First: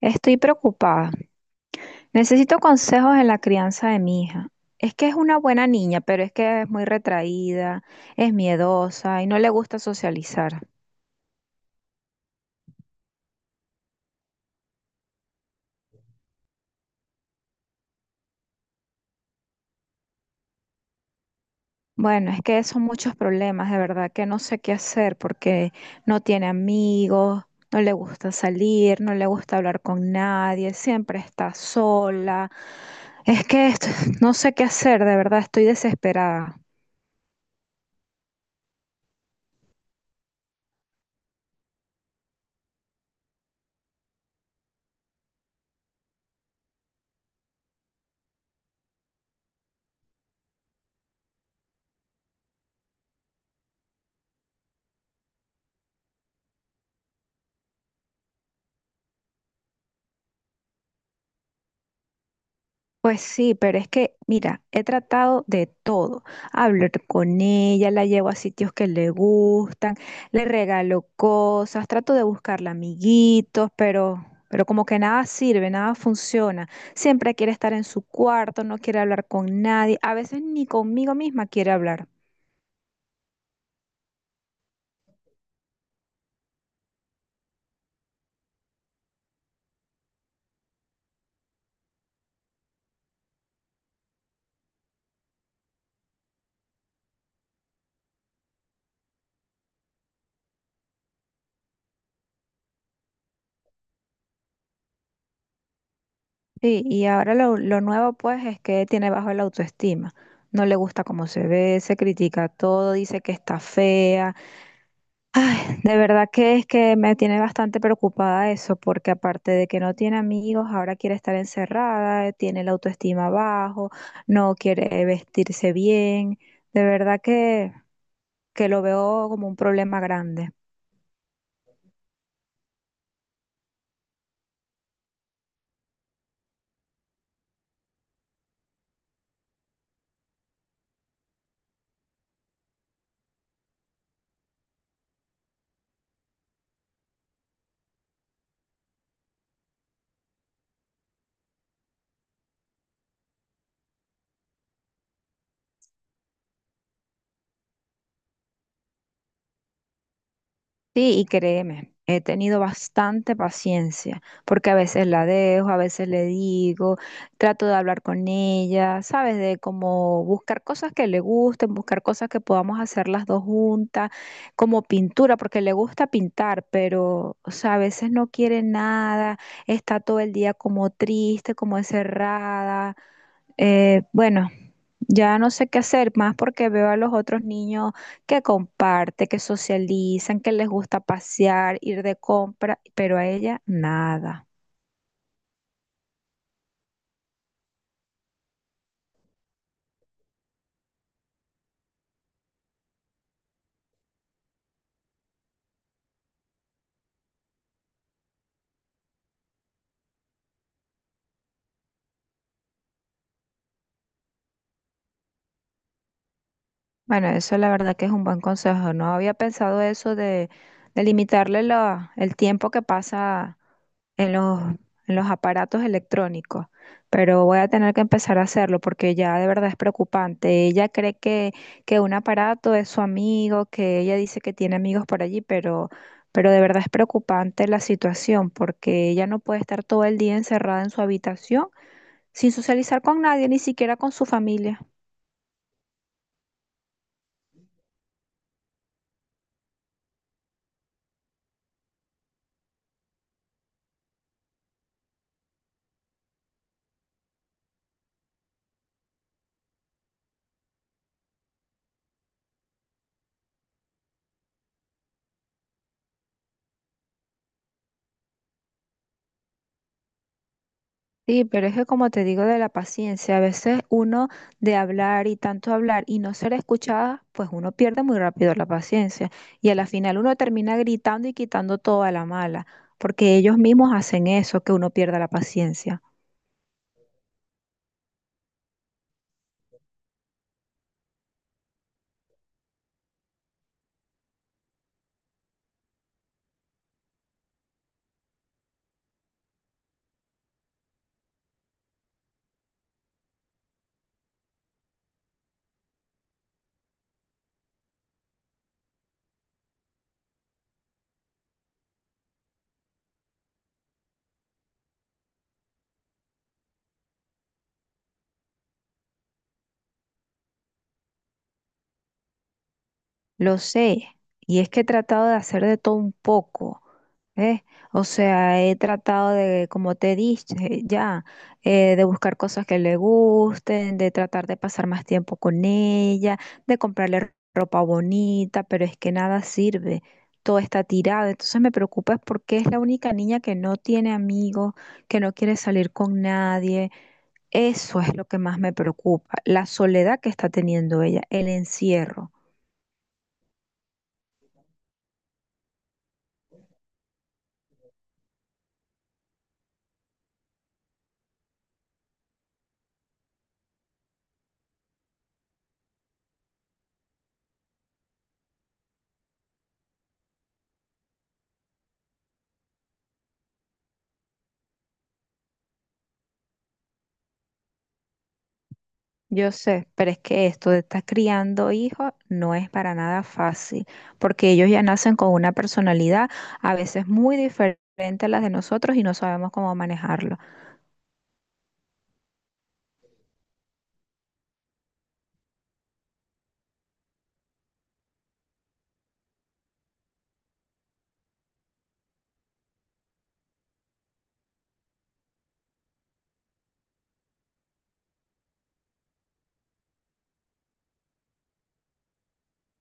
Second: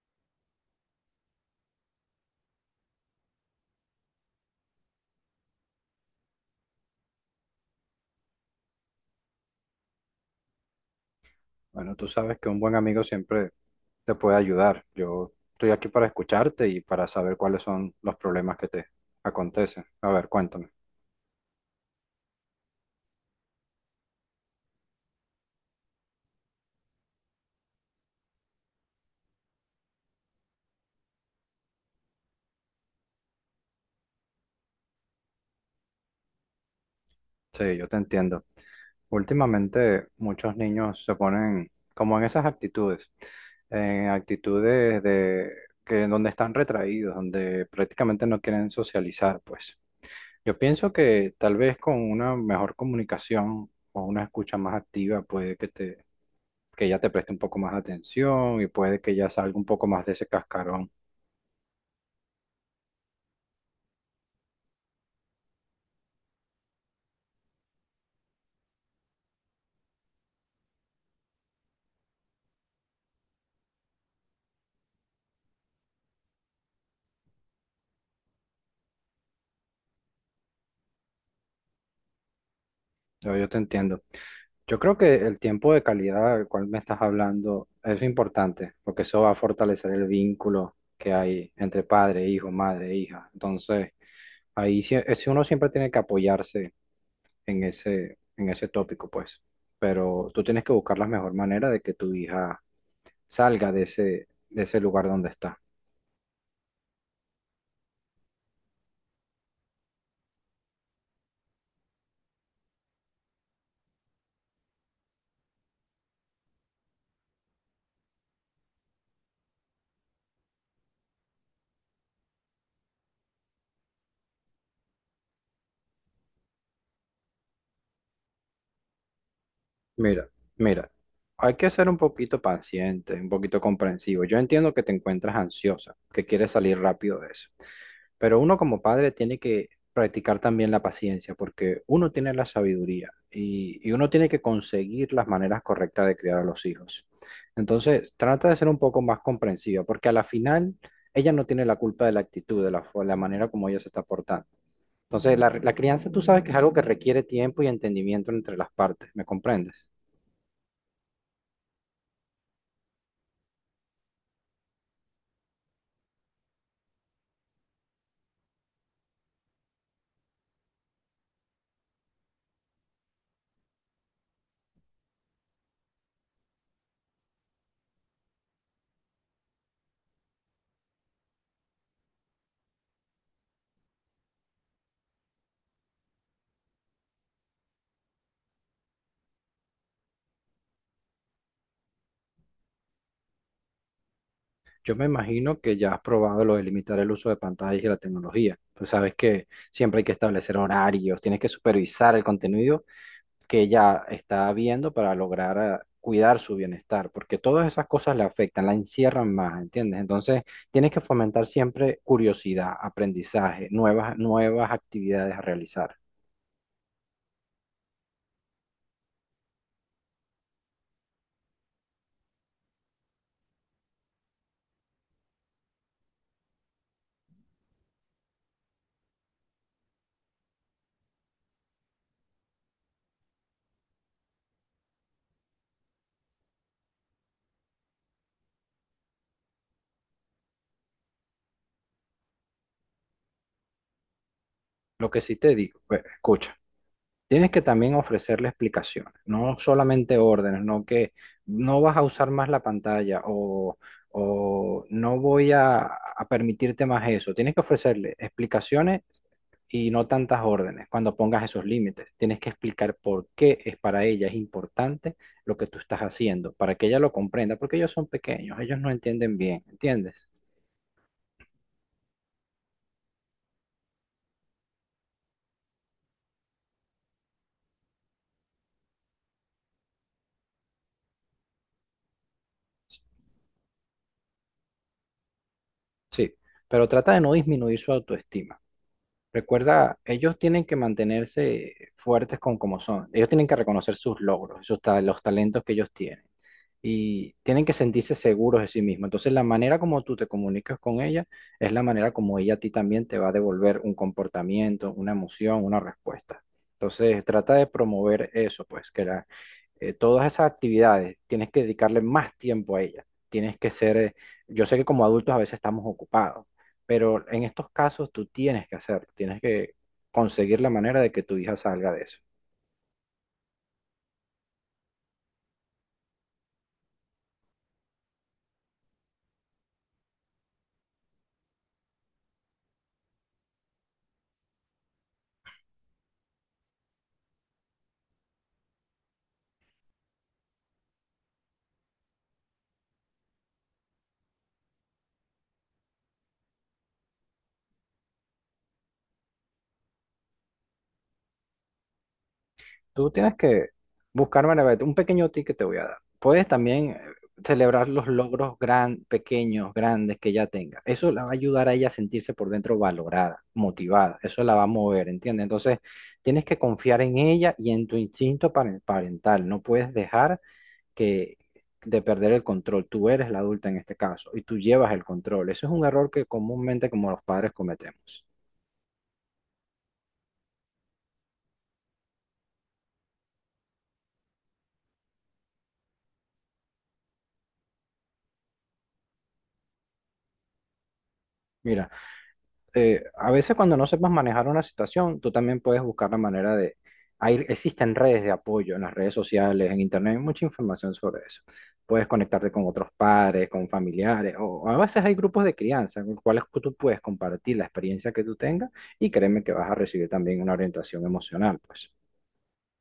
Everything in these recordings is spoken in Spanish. Estoy preocupada. Necesito consejos en la crianza de mi hija. Es que es una buena niña, pero es que es muy retraída, es miedosa y no le gusta socializar. Bueno, tú sabes que un buen amigo siempre te puede ayudar. Yo estoy aquí para escucharte y para saber cuáles son los problemas que te acontecen. A ver, cuéntame. Bueno, es que son muchos problemas, de verdad que no sé qué hacer porque no tiene amigos, no le gusta salir, no le gusta hablar con nadie, siempre está sola. Es que no sé qué hacer, de verdad estoy desesperada. Sí, yo te entiendo. Últimamente muchos niños se ponen como en esas actitudes, en actitudes de que donde están retraídos, donde prácticamente no quieren socializar, pues. Yo pienso que tal vez con una mejor comunicación o una escucha más activa puede que te, que ella te preste un poco más de atención y puede que ya salga un poco más de ese cascarón. Pues sí, pero es que, mira, he tratado de todo. Hablo con ella, la llevo a sitios que le gustan, le regalo cosas, trato de buscarle amiguitos, pero como que nada sirve, nada funciona. Siempre quiere estar en su cuarto, no quiere hablar con nadie, a veces ni conmigo misma quiere hablar. Yo te entiendo. Yo creo que el tiempo de calidad del cual me estás hablando es importante, porque eso va a fortalecer el vínculo que hay entre padre, hijo, madre, hija. Entonces, ahí sí, uno siempre tiene que apoyarse en ese tópico, pues. Pero tú tienes que buscar la mejor manera de que tu hija salga de ese lugar donde está. Sí, y ahora lo nuevo pues es que tiene bajo la autoestima. No le gusta cómo se ve, se critica todo, dice que está fea. Ay, de verdad que es que me tiene bastante preocupada eso, porque aparte de que no tiene amigos, ahora quiere estar encerrada, tiene la autoestima bajo, no quiere vestirse bien. De verdad que lo veo como un problema Mira, grande. mira, hay que ser un poquito paciente, un poquito comprensivo. Yo entiendo que te encuentras ansiosa, que quieres salir rápido de eso, pero uno como padre tiene que practicar también la paciencia, porque uno tiene la sabiduría y uno tiene que conseguir las maneras correctas de criar a los hijos. Entonces, trata de ser un poco más comprensiva, porque a la final ella no tiene la culpa de la actitud, de la, la manera como ella se está portando. Entonces, la crianza tú sabes que es algo que requiere tiempo y entendimiento entre las partes, ¿me comprendes? Sí, y créeme, he tenido bastante paciencia, porque a veces la dejo, a veces le digo, trato de hablar con ella, ¿sabes? De como buscar cosas que le gusten, buscar cosas que podamos hacer las dos juntas, como pintura, porque le gusta pintar, pero, o sea, a veces no quiere nada, está todo el día como triste, como encerrada. Bueno, ya no sé qué hacer más porque veo a los otros niños que comparten, que socializan, que les gusta pasear, ir de compra, pero a ella nada. Yo me imagino que ya has probado lo de limitar el uso de pantallas y la tecnología. Tú sabes que siempre hay que establecer horarios, tienes que supervisar el contenido que ella está viendo para lograr cuidar su bienestar, porque todas esas cosas le afectan, la encierran más, ¿entiendes? Entonces, tienes que fomentar siempre curiosidad, aprendizaje, nuevas actividades a realizar. Bueno, eso la verdad que es un buen consejo. No había pensado eso de el tiempo que pasa en en los aparatos electrónicos, pero voy a tener que empezar a hacerlo porque ya de verdad es preocupante. Ella cree que un aparato es su amigo, que ella dice que tiene amigos por allí, pero de verdad es preocupante la situación porque ella no puede estar todo el día encerrada en su habitación sin socializar con nadie, ni siquiera con su familia. Lo que sí te digo, pues, escucha. Tienes que también ofrecerle explicaciones, no solamente órdenes, no que no vas a usar más la pantalla o no voy a permitirte más eso. Tienes que ofrecerle explicaciones y no tantas órdenes cuando pongas esos límites. Tienes que explicar por qué es para ella es importante lo que tú estás haciendo, para que ella lo comprenda, porque ellos son pequeños, ellos no entienden bien, ¿entiendes? Sí, pero es que como te digo de la paciencia, a veces uno de hablar y tanto hablar y no ser escuchada, pues uno pierde muy rápido la paciencia y a la final uno termina gritando y quitando toda la mala, porque ellos mismos hacen eso, que uno pierda la paciencia. Sí, pero trata de no disminuir su autoestima. Recuerda, ellos tienen que mantenerse fuertes con como son. Ellos tienen que reconocer sus logros, sus los talentos que ellos tienen y tienen que sentirse seguros de sí mismos. Entonces, la manera como tú te comunicas con ella es la manera como ella a ti también te va a devolver un comportamiento, una emoción, una respuesta. Entonces, trata de promover eso, pues, todas esas actividades tienes que dedicarle más tiempo a ella. Tienes que ser, yo sé que como adultos a veces estamos ocupados, pero en estos casos tú tienes que hacerlo, tienes que conseguir la manera de que tu hija salga de eso. Lo sé, y es que he tratado de hacer de todo un poco, ¿ves? O sea, he tratado de, como te dije ya, de buscar cosas que le gusten, de tratar de pasar más tiempo con ella, de comprarle ropa bonita, pero es que nada sirve, todo está tirado. Entonces me preocupa es porque es la única niña que no tiene amigos, que no quiere salir con nadie. Eso es lo que más me preocupa, la soledad que está teniendo ella, el encierro. Tú tienes que buscarme la un pequeño ticket te voy a dar. Puedes también celebrar los logros gran, pequeños, grandes que ella tenga. Eso la va a ayudar a ella a sentirse por dentro valorada, motivada. Eso la va a mover, ¿entiendes? Entonces, tienes que confiar en ella y en tu instinto parental. No puedes dejar que de perder el control. Tú eres la adulta en este caso y tú llevas el control. Eso es un error que comúnmente como los padres cometemos. Yo sé, pero es que esto de estar criando hijos no es para nada fácil, porque ellos ya nacen con una personalidad a veces muy diferente a las de nosotros y no sabemos cómo manejarlo. Mira. A veces cuando no sepas manejar una situación, tú también puedes buscar la manera de... Hay, existen redes de apoyo en las redes sociales, en internet, hay mucha información sobre eso. Puedes conectarte con otros padres, con familiares, o a veces hay grupos de crianza con los cuales tú puedes compartir la experiencia que tú tengas y créeme que vas a recibir también una orientación emocional, pues.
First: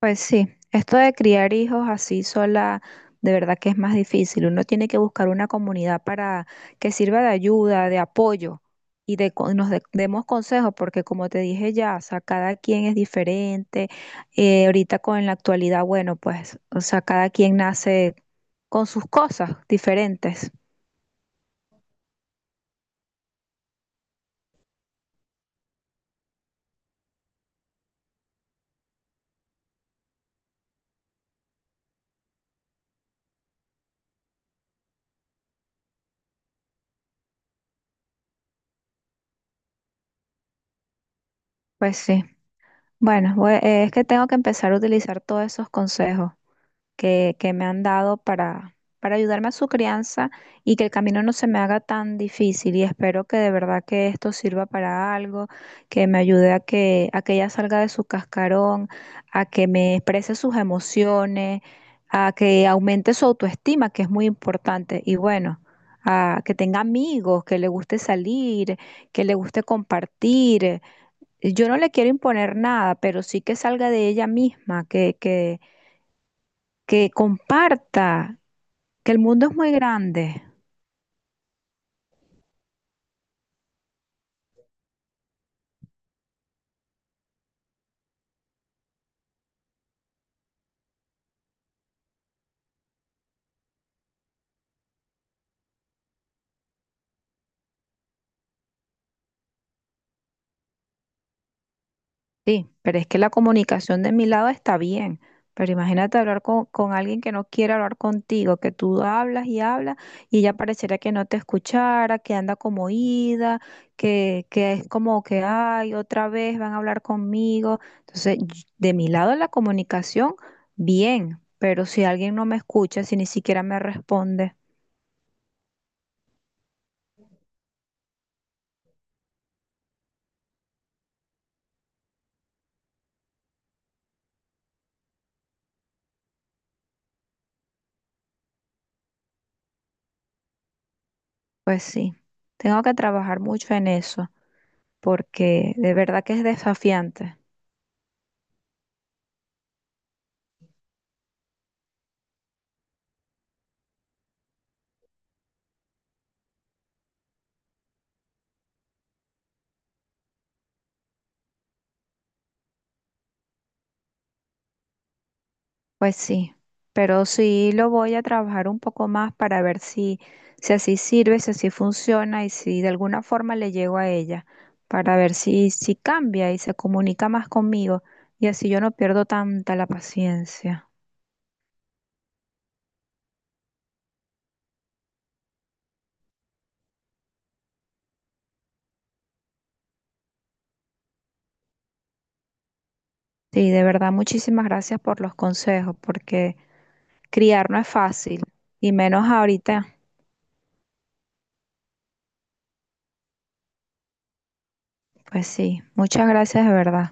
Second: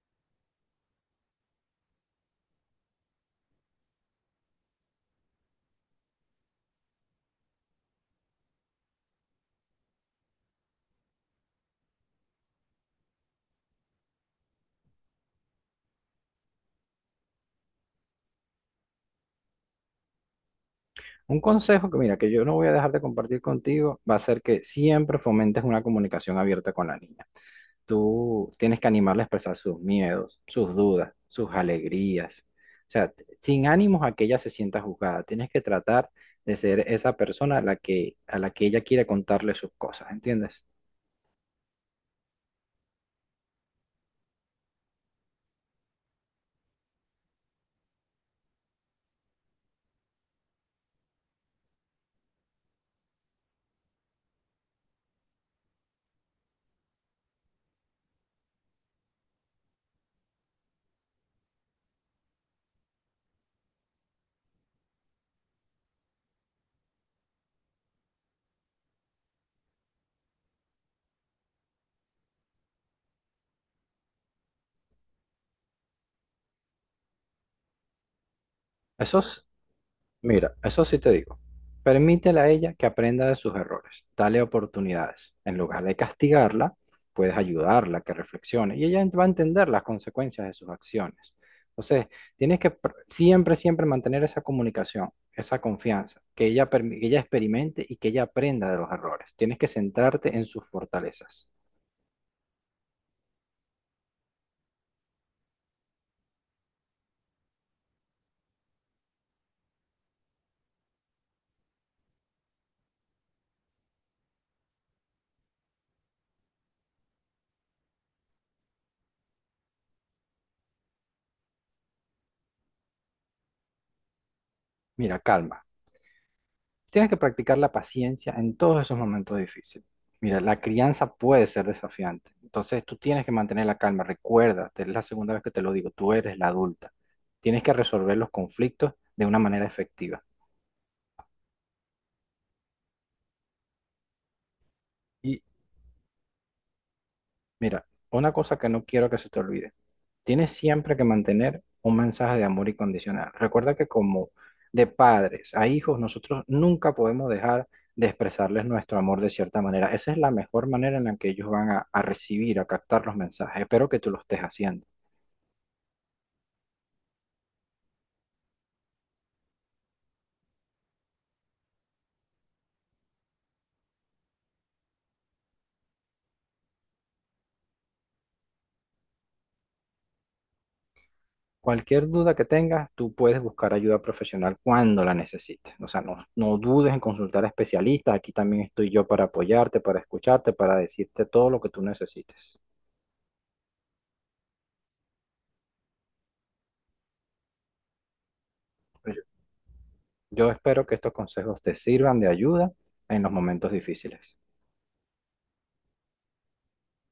Pues sí, esto de criar hijos así sola, de verdad que es más difícil. Uno tiene que buscar una comunidad para que sirva de ayuda, de apoyo y nos demos consejos, porque como te dije ya, o sea, cada quien es diferente. Ahorita con la actualidad, bueno, pues, o sea, cada quien nace con sus cosas diferentes. Un consejo que, mira, que yo no voy a dejar de compartir contigo, va a ser que siempre fomentes una comunicación abierta con la niña. Tú tienes que animarle a expresar sus miedos, sus dudas, sus alegrías. O sea, sin ánimos a que ella se sienta juzgada. Tienes que tratar de ser esa persona a la que ella quiere contarle sus cosas, ¿entiendes? Pues sí, bueno, es que tengo que empezar a utilizar todos esos consejos que me han dado para ayudarme a su crianza y que el camino no se me haga tan difícil. Y espero que de verdad que esto sirva para algo, que me ayude a a que ella salga de su cascarón, a que me exprese sus emociones, a que aumente su autoestima, que es muy importante. Y bueno, a que tenga amigos, que le guste salir, que le guste compartir. Yo no le quiero imponer nada, pero sí que salga de ella misma, que comparta, que Eso el es. mundo es muy grande. Mira, eso sí te digo. Permítele a ella que aprenda de sus errores. Dale oportunidades. En lugar de castigarla, puedes ayudarla a que reflexione y ella va a entender las consecuencias de sus acciones. Entonces, tienes que siempre, siempre mantener esa comunicación, esa confianza, que ella, que ella experimente y que ella aprenda de los errores. Tienes que centrarte en sus fortalezas. Sí, pero es que la comunicación de mi lado está bien. Pero imagínate hablar con alguien que no quiere hablar contigo, que tú hablas y hablas y ella pareciera que no te escuchara, que anda como ida, que es como que, ay, otra vez van a hablar conmigo. Entonces, de mi lado la comunicación, bien, pero si alguien no me escucha, si ni siquiera me responde, Mira, calma. Tienes que practicar la paciencia en todos esos momentos difíciles. Mira, la crianza puede ser desafiante. Entonces tú tienes que mantener la calma. Recuerda, es la segunda vez que te lo digo, tú eres la adulta. Tienes que resolver los conflictos de una manera efectiva. pues sí, tengo que trabajar mucho en eso, Y porque de verdad que es desafiante. mira, una cosa que no quiero que se te olvide. Tienes siempre que mantener un mensaje de amor incondicional. Recuerda que como de padres a hijos, nosotros nunca podemos dejar de expresarles nuestro amor de cierta manera. Esa es la mejor manera en la que ellos van a recibir, a captar los mensajes. Espero que tú lo estés haciendo. Pues sí, pero sí lo voy a trabajar un poco más para ver si así sirve, si así funciona y si de alguna forma le llego a ella, para ver si cambia y se comunica más conmigo y así yo no pierdo tanta la paciencia. Cualquier duda que tengas, tú puedes buscar ayuda profesional cuando la necesites. O sea, no, no dudes en consultar a especialistas. Aquí también estoy yo para apoyarte, para escucharte, para decirte todo lo que tú necesites. Sí, de verdad, muchísimas gracias por los consejos, porque criar no es fácil y menos ahorita. Yo espero que estos consejos te sirvan de ayuda en los momentos difíciles. Pues sí, muchas gracias de verdad.